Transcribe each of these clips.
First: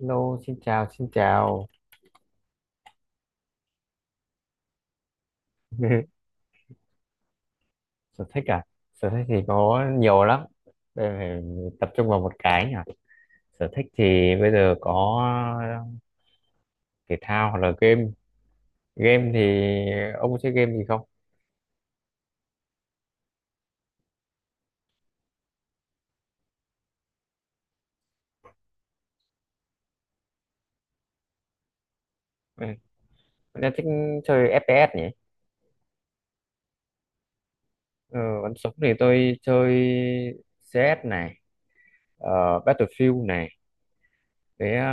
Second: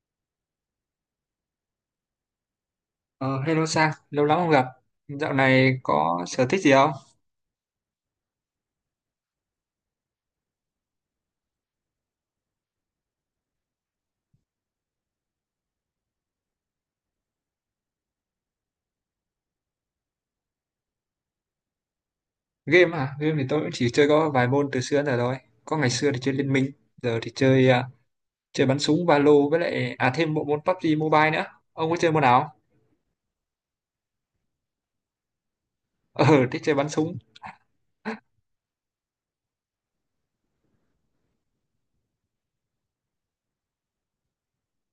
Hello, xin chào, xin chào. Ờ, Hello Sang, lâu lắm không gặp. Dạo này có sở thích gì không? Sở thích à? Sở thích thì có nhiều lắm. Đây phải tập trung vào một cái nhỉ. Sở thích thì bây giờ có thể thao hoặc là game. Game thì ông có chơi game gì không? Game à? Game thì tôi cũng chỉ chơi có vài môn từ xưa đến giờ rồi. Có ngày xưa thì chơi Liên Minh, giờ thì chơi chơi bắn súng Valo với lại thêm bộ môn PUBG Mobile nữa. Ông có chơi môn nào không? Ừ. Tôi thích chơi FPS nhỉ. Ờ, Thích chơi bắn súng. Ừ, bắn súng thì tôi chơi CS này, ờ, Battlefield này. Thế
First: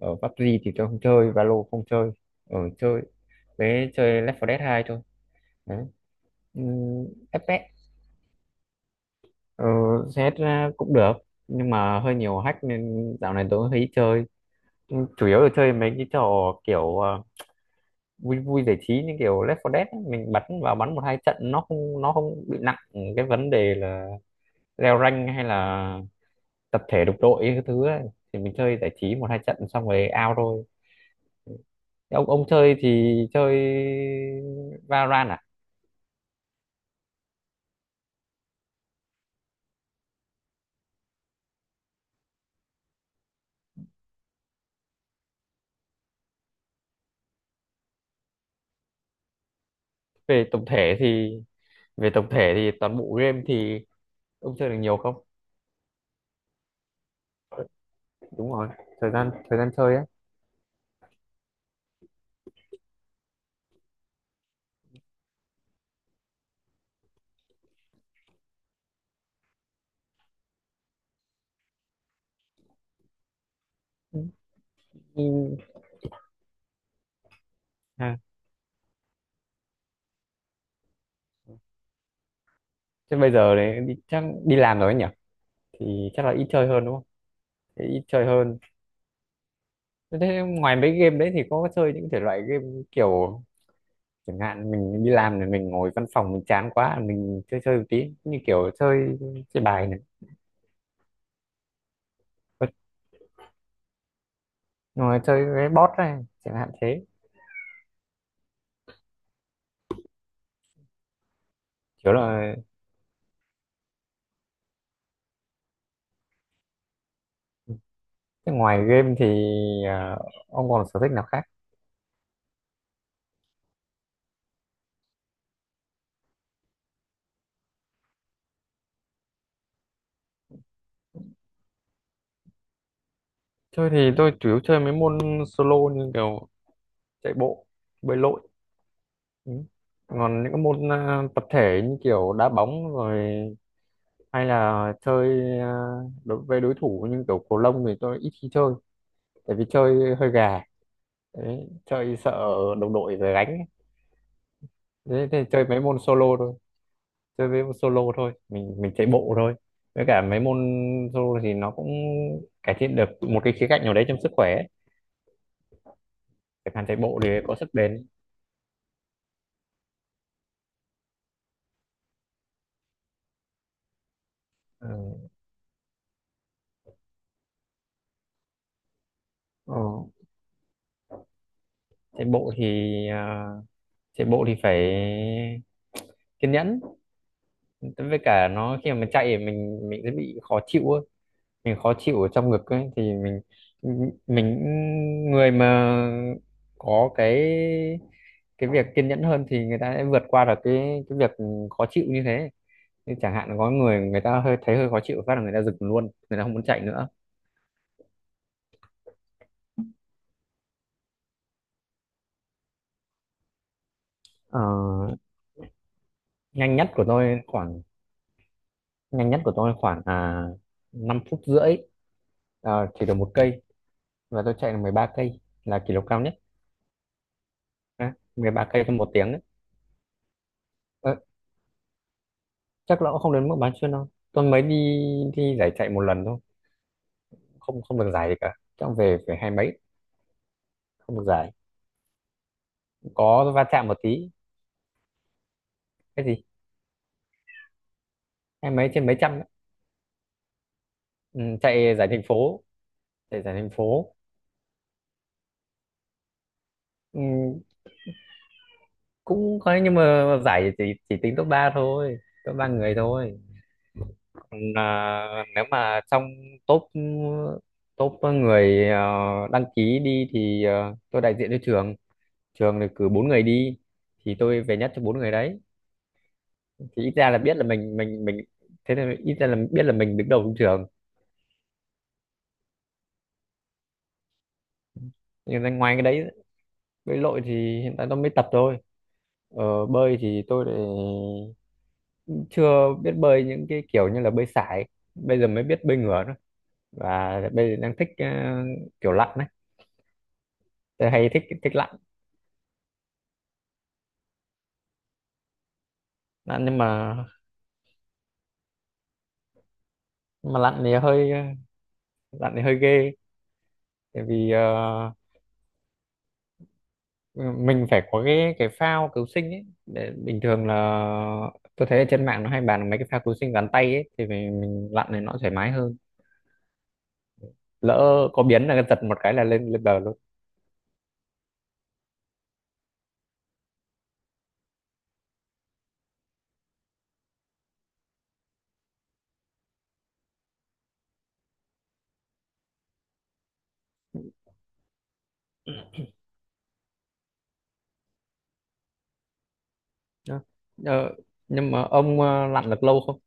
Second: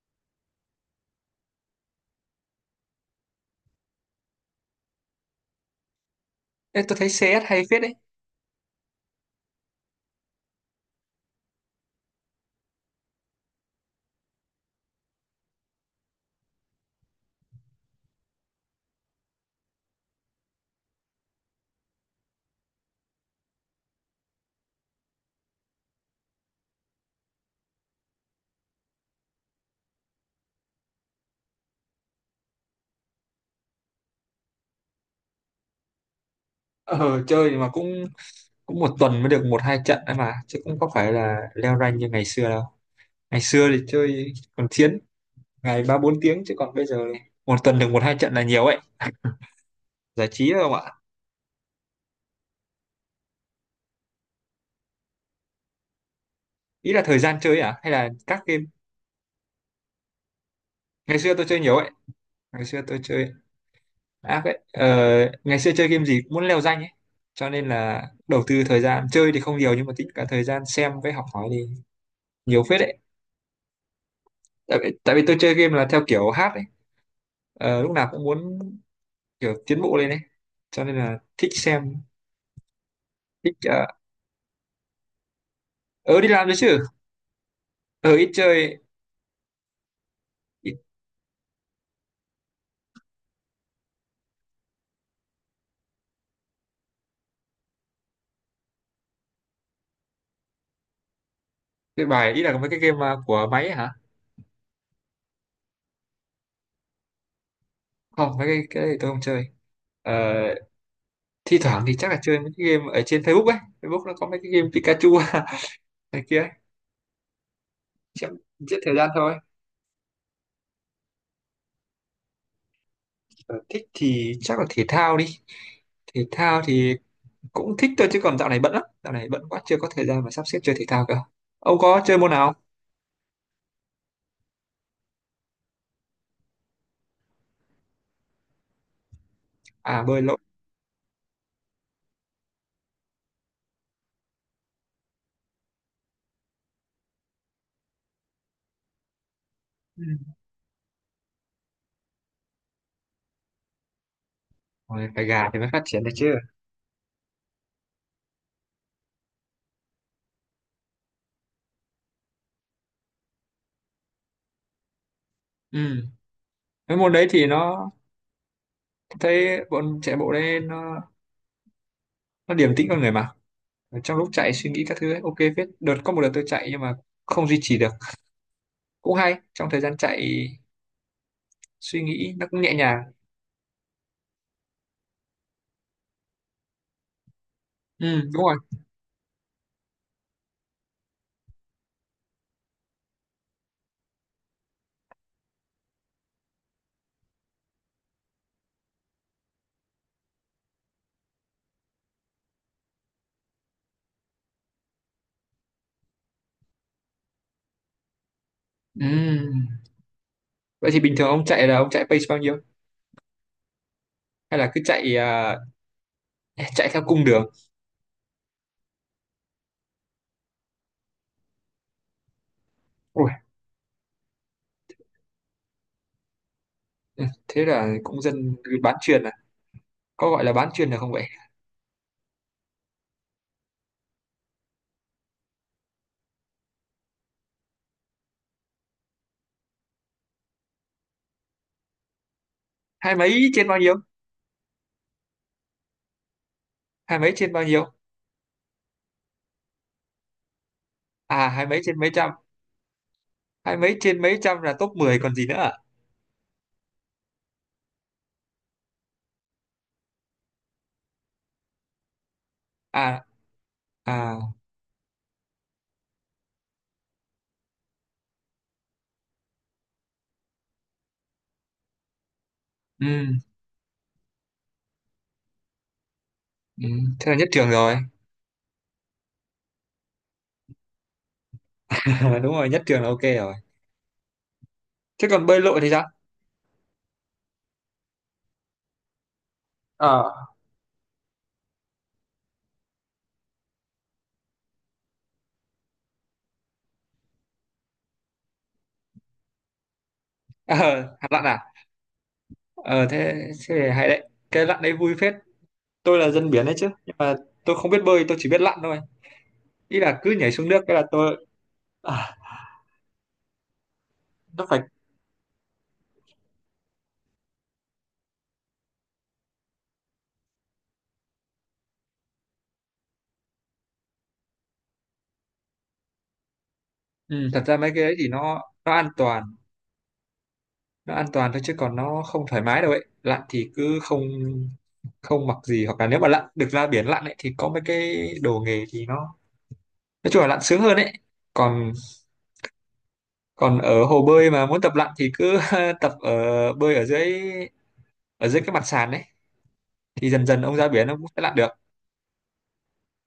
ở PUBG thì tôi không chơi, Valo không chơi. Ở chơi, Thế chơi Left 4 Dead 2 thôi. Đấy. Ê, tôi thấy Ừ. CS hay phết đấy. Ờ, Xét ra cũng được nhưng mà hơi nhiều hack nên dạo này tôi thấy chơi. Nhưng chủ yếu là chơi mấy cái trò kiểu vui vui giải trí như kiểu Left 4 Dead ấy. Mình bắn vào bắn một hai trận nó không bị nặng. Cái vấn đề là leo rank hay là tập thể đục đội cái thứ ấy. Thì mình chơi giải trí một hai trận xong rồi out thôi. Thế ông chơi thì chơi Valorant à? Ờ, Chơi mà cũng cũng một tuần mới được một hai trận ấy mà, chứ cũng có phải là leo rank như ngày xưa đâu. Ngày xưa thì chơi còn chiến ngày ba bốn tiếng chứ còn bây giờ một tuần được một hai trận là nhiều ấy. Giải về trí thôi tổng không ạ? thể thì Về tổng thể thì toàn bộ game thì ông chơi được nhiều không? Ý là thời gian chơi à hay là các Đúng game? rồi, thời gian chơi á. Ngày xưa tôi chơi nhiều ấy, ngày xưa tôi chơi, à vậy ờ, ngày xưa chơi game gì cũng muốn leo danh ấy, cho nên là đầu tư thời gian chơi thì không nhiều nhưng mà tính cả thời gian xem với học hỏi thì nhiều phết đấy. Ừ. Tại vì tôi chơi Ừ, game là theo kiểu hát ấy. Lúc nào à, cũng muốn kiểu tiến bộ lên ấy, cho nên là thích xem, thế bây giờ thích đấy đi, chắc đi làm rồi ấy nhỉ, thì ờ, chắc đi là ít làm đấy chơi chứ. hơn đúng không? Thế ít Ờ chơi Ít hơn. chơi, Thế ngoài ít mấy game đấy thì có chơi những thể loại game kiểu, chẳng hạn mình đi làm thì mình ngồi văn phòng mình chán quá mình chơi chơi một tí như kiểu chơi chơi bài này, chơi bài. Ý là mấy cái game mà của máy ấy hả? ngồi chơi cái bot này chẳng hạn thế, Không mấy cái này tôi không chơi. Ờ, thi thoảng thì chắc kiểu là chơi mấy là, cái game ở trên Facebook ấy, Facebook nó có mấy cái game Pikachu này kia ấy. Chắc thế giết ngoài thời gian game thì thôi. à, ông còn sở thích nào khác? Ờ, thích thì chắc là thể thao đi. Thể thao thì cũng thích thôi chứ còn dạo này bận lắm, dạo này bận quá chưa có thời gian mà sắp xếp chơi thể thao cơ. Ông có chơi môn nào không? Chơi thì tôi chủ yếu chơi mấy môn solo như kiểu chạy bộ, bơi lội. Ừ. À, bơi lội. Còn những cái môn tập thể như kiểu đá bóng rồi, hay là chơi đối với đối thủ như kiểu cầu lông thì tôi ít khi chơi, tại vì Ừ. chơi hơi gà. Đấy, chơi sợ đồng đội về gánh ấy. Ôi, phải Thế thì gà thì chơi mới mấy phát môn triển được chứ. solo thôi, chơi mấy môn solo thôi, mình chạy bộ thôi. Với cả mấy môn solo thì nó cũng cải thiện được một cái khía cạnh nào đấy trong sức khỏe ấy. Ừ. Chẳng hạn chạy Cái môn bộ đấy thì thì có sức nó, bền. thấy bọn chạy bộ đấy nó điềm tĩnh con người mà. Ở trong lúc chạy suy nghĩ các thứ ấy, Ừ. ok phết. Đợt có một đợt tôi chạy nhưng mà không duy trì được. Cũng hay, trong Ờ, thời gian chạy suy chạy nghĩ nó bộ cũng thì nhẹ nhàng. à, chạy bộ thì phải kiên nhẫn, với Ừ, đúng cả rồi. nó khi mà mình chạy thì mình sẽ bị khó chịu ấy. Mình khó chịu ở trong ngực ấy, thì mình người mà có cái việc kiên nhẫn hơn thì người ta sẽ vượt qua được cái việc khó chịu như thế. Như chẳng hạn có người người ta hơi thấy hơi khó chịu phát là người ta dừng luôn, người ta không muốn chạy nữa. Ừ. Vậy thì bình thường ông chạy là ông chạy pace bao nhiêu, hay Ờ, là cứ chạy, nhanh chạy nhất theo của cung tôi đường? khoảng, nhanh nhất của tôi khoảng à 5 phút rưỡi. Ờ, chỉ được Ui, một cây, và tôi chạy được 13 cây là kỷ lục cao nhất. ừ, thế là Đấy, cũng dân 13 cây bán trong một chuyền à, tiếng ấy. có gọi là bán chuyền được không Ờ, vậy? chắc là cũng không đến mức bán chuyên đâu, tôi mới đi, đi giải chạy một lần thôi, không không được giải gì cả, trong về phải hai mấy, không được giải. Hai mấy Có va trên bao chạm nhiêu? một tí, cái gì, Hai mấy trên bao nhiêu? hai mấy trên mấy trăm ấy. Ừ, À hai mấy chạy trên giải mấy thành trăm. phố, chạy giải thành Hai mấy phố. trên mấy trăm là top 10 còn gì nữa à? Ừ, cũng có nhưng mà giải chỉ tính top 3 thôi, top ba người À, thôi. à. Còn nếu mà trong top, người, đăng ký đi thì tôi đại diện cho trường, trường thì cử bốn Ừ, người đi, thì tôi về nhất cho bốn người đấy. ừ. Thì ít Thế ra là là nhất biết là trường rồi. mình. Thế thì ít ra là biết là mình đứng đầu trong trường. Đúng rồi, nhất trường là ok rồi. Thế còn bơi Nhưng mà lội thì ngoài cái sao? đấy, bơi lội thì hiện tại tôi mới tập thôi. Bơi thì Ờ. tôi lại chưa biết bơi những cái kiểu như là bơi sải, bây giờ mới biết bơi ngửa thôi. Và bây giờ đang thích kiểu lặn đấy. Ờ Tôi hạt hay thích lặn à. thích lặn, Ờ thế, thế thì hay đấy, cái lặn đấy vui phết. Tôi là dân lặn biển đấy nhưng chứ, nhưng mà, mà tôi không biết bơi, tôi chỉ biết lặn thôi. Ý là cứ nhảy nhưng mà xuống nước lặn cái thì là hơi, tôi, à, lặn thì hơi ghê. Tại vì nó phải. Ừ, mình phải có cái phao cứu sinh ấy, để bình thường là tôi thấy ở trên mạng nó hay bàn mấy cái phao cứu sinh gắn tay ấy thì mình lặn này nó thoải mái hơn, Ừ, thật ra mấy cái đấy thì lỡ có nó biến là nó giật an một cái toàn, là lên lên bờ luôn. nó an toàn thôi chứ còn nó không thoải mái đâu ấy. Lặn thì cứ không, không mặc gì, hoặc là nếu mà lặn được ra biển lặn ấy thì có mấy cái đồ nghề thì nó, nói chung là lặn sướng hơn ấy. Còn, còn ở hồ bơi mà muốn tập lặn thì cứ tập ở, bơi ở dưới, ở dưới cái mặt sàn ấy, thì Đó. dần dần ông ra biển Ờ, ông cũng sẽ lặn được. nhưng mà ông lặn được lâu không?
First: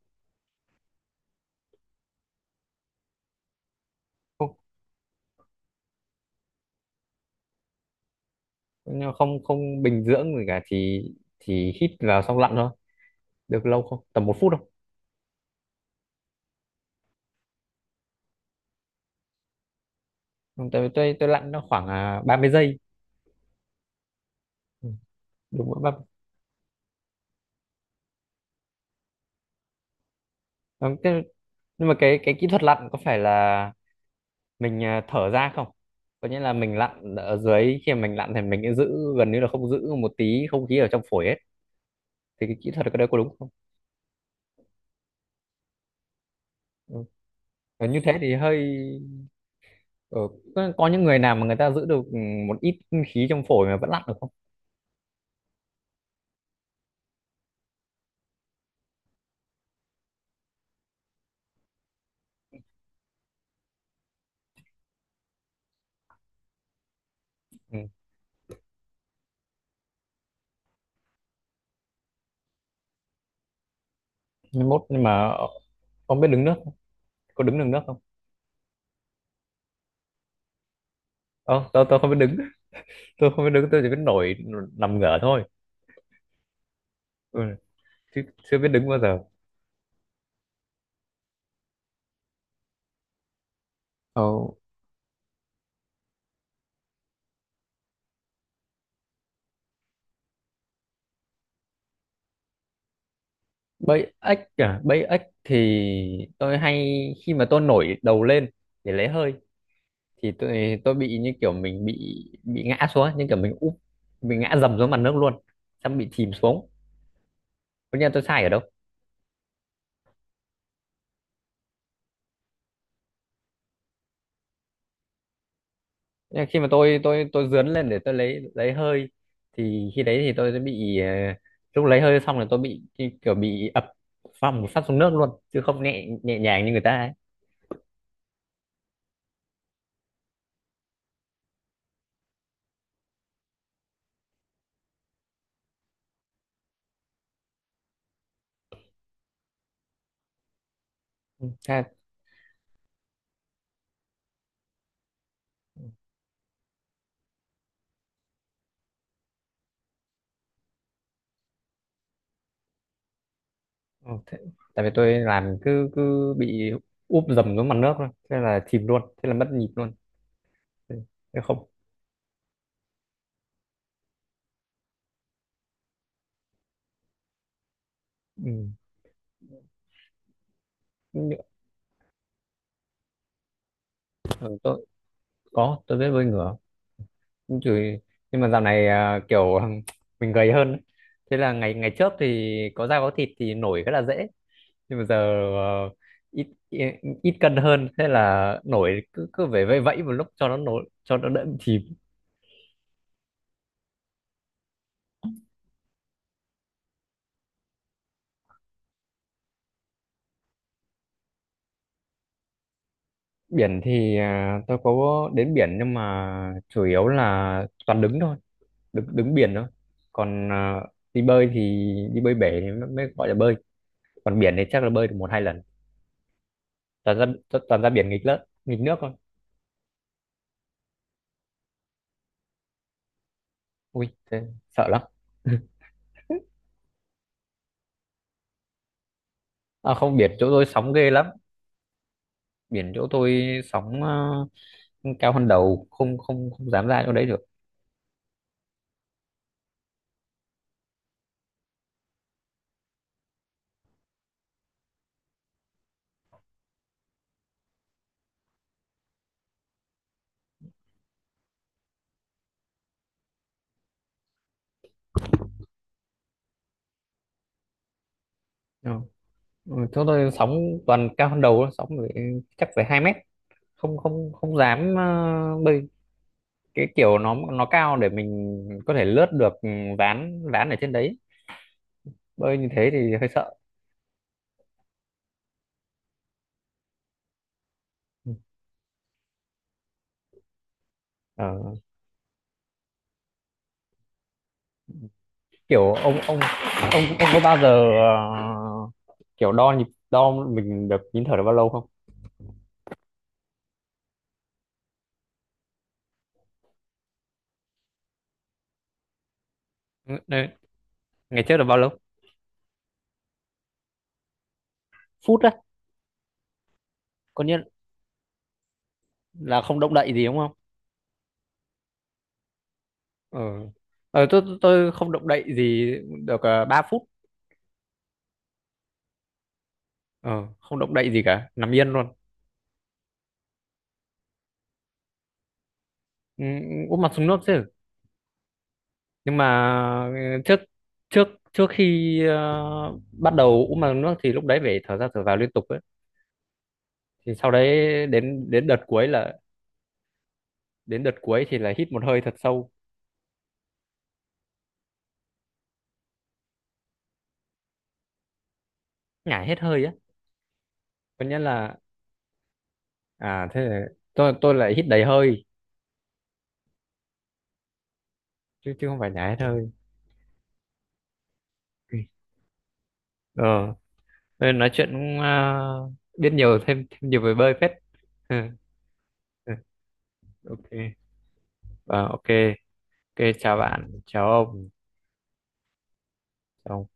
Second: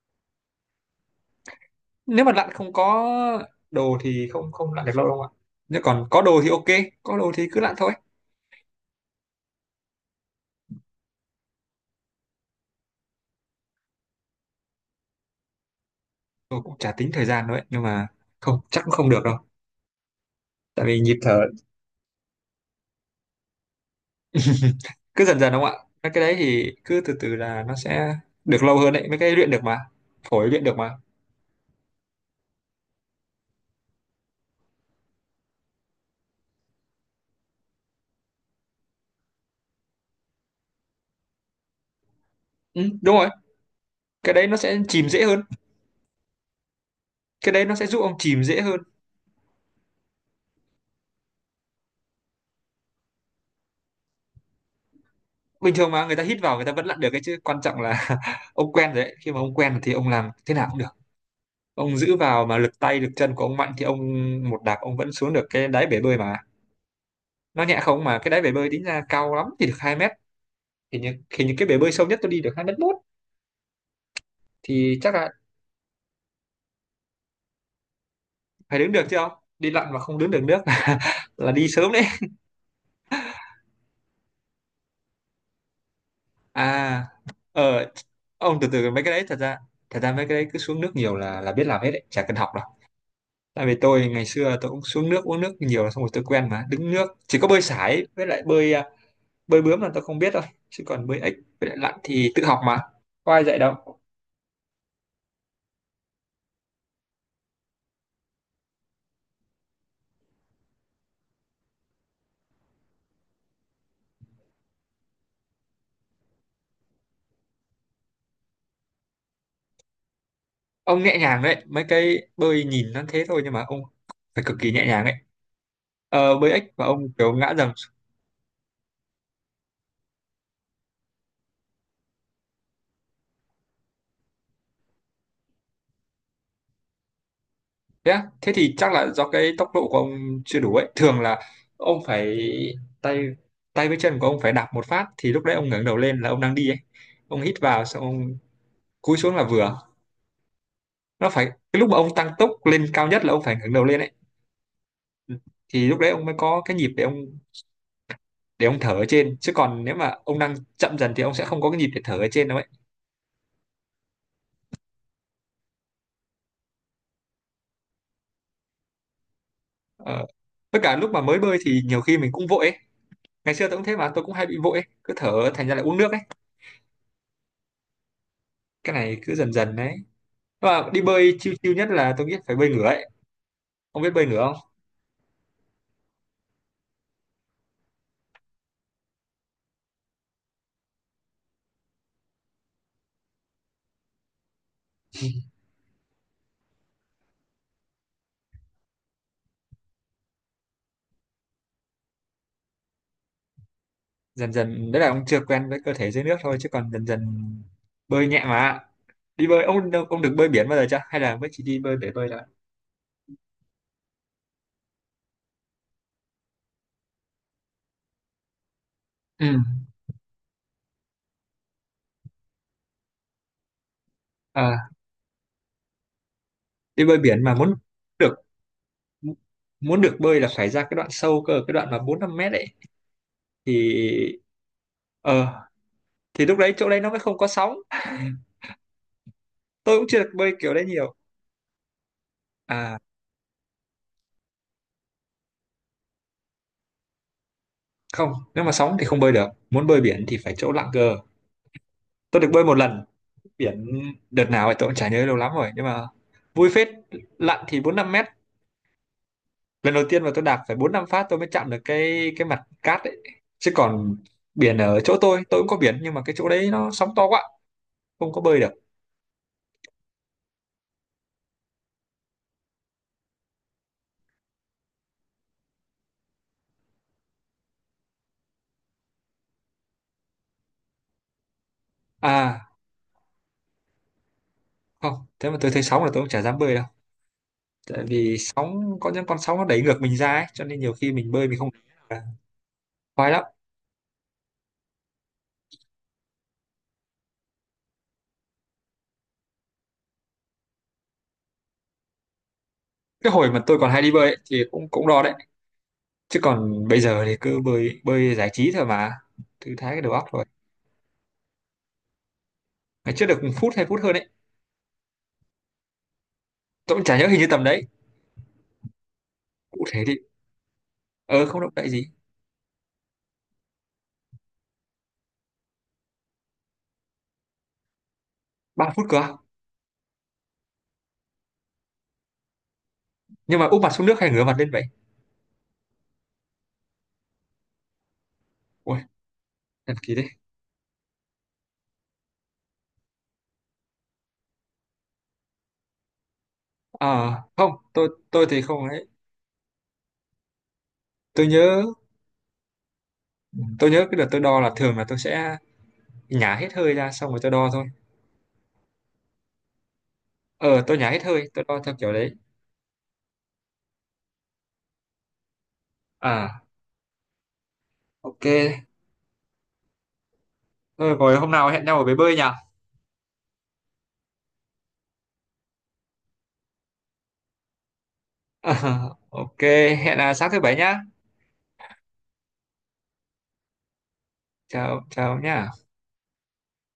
Nếu mà lặn không có đồ thì không, Không, không lặn được lâu đâu ạ. Nếu còn có đồ thì ok, có đồ thì cứ lặn thôi. nhưng mà không không bình dưỡng gì cả, chỉ hít vào xong lặn thôi. Được lâu không, tầm một phút? Tôi cũng chả tính thời gian đâu ấy, nhưng mà không, chắc cũng không được đâu. Không, Tại tôi vì nhịp tôi tôi thở. lặn nó khoảng 30 giây. Ừ, Cứ dần dần đúng đúng không ạ, mỗi 30. mấy cái đấy thì cứ từ từ là nó sẽ được lâu hơn đấy, mấy cái luyện được mà, phổi luyện được Ờ, mà. Nhưng mà cái kỹ thuật lặn có phải là mình thở ra không? Có nghĩa là mình lặn ở dưới, khi mà mình lặn thì mình sẽ giữ gần như là không, giữ một tí không khí ở trong phổi hết, thì cái kỹ Ừ, thuật ở đây đúng có rồi, đúng không? cái đấy nó sẽ chìm dễ hơn, Ừ. cái đấy nó sẽ Ờ, giúp như ông thế thì chìm hơi dễ hơn. ờ, có, những người nào mà người ta giữ được một ít khí trong phổi mà vẫn lặn được không? Bình thường mà người ta hít vào người ta vẫn lặn được cái chứ, quan trọng là ông quen rồi đấy, khi mà ông quen thì ông làm thế nào cũng được. Ông giữ vào mà lực tay lực chân của ông mạnh thì ông một đạp ông vẫn xuống được cái đáy bể bơi mà, nó nhẹ Ừ. không mà. Cái đáy bể bơi tính ra cao lắm thì được 2 mét, thì những, thì những cái bể bơi sâu nhất tôi đi được hai mét mốt Mai mốt thì nhưng chắc mà là. Không biết đứng nước không? Có đứng được nước không? Phải đứng được chứ, không đi lặn mà không đứng được nước là đi ờ tôi sớm tôi đấy. không biết đứng, tôi không biết đứng, tôi chỉ biết nổi, nằm ngửa thôi. À. Ừ. Ờ. Chứ Ông chưa từ biết đứng từ, bao mấy cái giờ. đấy thật ra, thật ra mấy cái đấy cứ xuống nước nhiều là biết làm hết đấy, chả cần học đâu. Tại vì tôi ờ, ngày xưa tôi cũng xuống nước uống nước nhiều xong rồi tôi quen mà. Đứng nước, chỉ có bơi sải với lại bơi bơi bướm là tôi không biết đâu, chứ còn bơi ếch với lại lặn thì tự học mà, có ai dạy đâu. Bẫy ếch à, bẫy ếch thì tôi hay, khi mà tôi nổi đầu lên để lấy hơi, thì tôi bị như kiểu mình bị ngã xuống, như kiểu mình úp, mình ngã dầm xuống mặt nước luôn, xong bị chìm xuống. Tất nhiên tôi sai ở đâu? Ông nhẹ nhàng đấy, mấy cái bơi nhìn nó thế thôi nhưng mà ông phải cực kỳ nhẹ nhàng ấy. Ờ, Nhưng bơi khi ếch mà và tôi ông tôi kiểu tôi ngã dướn dầm. lên để tôi lấy hơi, thì khi đấy thì tôi sẽ bị lúc lấy hơi xong là tôi bị như kiểu bị ập, phăng một phát xuống nước luôn, chứ không nhẹ nhẹ nhàng như người ta ấy. Thế á? Thế thì chắc là do cái tốc độ của ông chưa đủ ấy. Thường là ông phải, tay, với chân của ông phải đạp một phát thì lúc đấy ông ngẩng đầu lên là ông đang đi ấy. Ông hít vào xong ông cúi xuống là vừa, nó phải. Ừ, Cái thế, lúc mà ông tăng tốc lên cao nhất là ông phải ngẩng đầu lên ấy, thì lúc đấy ông mới có cái nhịp để ông, thở ở trên, chứ còn nếu mà ông đang chậm dần thì ông sẽ không có cái nhịp để thở ở trên đâu ấy. ừ, thế, tại vì tôi làm cứ cứ bị úp dầm xuống mặt nước thôi, thế là chìm luôn, thế là mất nhịp luôn. Ờ. Tất cả Thế lúc mà mới Thế bơi không? thì nhiều khi mình cũng vội ấy, ngày xưa tôi cũng thế mà, tôi cũng hay bị vội ấy. Cứ thở thành ra lại uống nước ấy. Ừ. Cái này cứ dần dần đấy, và đi bơi nhưng- chiêu chiêu nhất là tôi nghĩ phải bơi ngửa ấy. Ông biết bơi ngửa ừ, không? tôi có, tôi biết bơi ngửa. Chửi. Nhưng mà dạo này kiểu mình gầy hơn ấy. Thế là ngày ngày trước thì có da có thịt thì nổi rất là dễ. Nhưng mà giờ ờ, ít, ít ít cân hơn, thế là nổi cứ cứ về vẫy vẫy một lúc cho nó nổi, cho nó đỡ bị chìm. Dần dần đấy, là ông chưa quen với cơ thể dưới nước thôi chứ còn dần dần bơi nhẹ mà. Đi bơi, ông được bơi biển bao giờ chưa, hay là mới chỉ đi bơi bể bơi thôi? Biển thì tôi có đến biển nhưng mà chủ yếu là toàn đứng thôi, đứng đứng Ừ. biển thôi. Còn đi bơi thì, đi bơi bể thì mới mới gọi là bơi. Còn biển thì chắc À, là bơi được một hai lần. đi bơi Toàn ra biển mà muốn Toàn ra biển nghịch được, lớp, nghịch nước thôi. muốn được bơi là phải ra cái đoạn sâu cơ, cái đoạn mà bốn năm mét ấy, thì Ui, thế sợ lắm. ờ, thì lúc đấy chỗ đấy nó mới không có sóng. À, Tôi cũng không, chưa được biển chỗ bơi tôi kiểu đấy sóng ghê nhiều. lắm, biển À chỗ tôi sóng cao hơn đầu, không không không dám ra chỗ đấy được. không, nếu mà sóng thì không bơi được, muốn bơi biển thì phải chỗ lặng cơ. Tôi được bơi một lần biển, đợt nào thì tôi cũng chả nhớ, lâu lắm rồi, nhưng mà vui phết. Lặn thì bốn năm mét. Lần đầu tiên mà tôi đạp phải bốn năm phát tôi mới chạm được cái mặt cát ấy. Chứ còn biển ở chỗ tôi cũng có biển nhưng mà cái chỗ đấy nó sóng to quá, không có bơi được. Ừ. Ừ, chỗ tôi sóng toàn cao hơn đầu thôi, sóng phải, chắc phải 2 mét, không không không dám bơi, cái kiểu nó cao để mình có thể lướt được ván ván ở trên đấy, bơi như À thế thì hơi sợ. không, thế mà tôi thấy sóng là tôi cũng chả dám bơi đâu. Tại Ừ. vì sóng, có những con sóng nó đẩy ngược mình ra ấy, cho nên nhiều khi mình bơi mình không Ờ, khoái lắm. kiểu ông có bao giờ kiểu đo nhịp, đo mình được nín thở được bao lâu không? Cái hồi mà tôi còn hay đi bơi ấy, thì cũng cũng đo đấy, chứ còn bây giờ thì cứ bơi, bơi giải trí thôi mà, thư thái cái đầu Ừ, óc rồi. đấy. Ngày trước là bao lâu? Ngày trước được phút hay phút hơn đấy, Phút á? tôi cũng chả nhớ, hình Có như tầm nghĩa đấy. là không Cụ động thể đậy thì gì đúng không? ờ, không động đậy gì. Ờ. Tôi không động đậy gì, được 3 phút. Ba phút cơ à? Ờ, không động đậy gì cả, nằm yên luôn. Nhưng mà úp mặt xuống nước hay ngửa mặt lên vậy? Ừ, úp mặt xuống nước chứ. Ui, Nhưng mà, thần kỳ đấy. ừ, trước, trước trước khi bắt đầu úp mặt xuống nước thì lúc đấy phải thở ra thở vào liên tục ấy, thì À, sau đấy, không, tôi đến thì đến đợt không ấy. cuối là đến đợt cuối tôi thì là nhớ hít một hơi thật sâu. tôi nhớ cái đợt tôi đo là thường là tôi sẽ nhả hết hơi ra xong rồi tôi đo thôi. Nhả hết hơi á? Ờ, tôi nhả hết Có nghĩa hơi, tôi là, đo theo kiểu đấy. à thế là, tôi lại hít đầy hơi, À Ok, chứ chứ không phải nhả hết hơi. thôi rồi hôm nào hẹn nhau Ừ. ở bể bơi nhỉ? Ờ. Ờ, nói chuyện cũng biết nhiều, thêm thêm nhiều về bơi phết. Ok, hẹn là sáng thứ bảy Ok, nhá. Ờ, ok, ok chào bạn, chào ông. Chào chào nhá. Chào ông.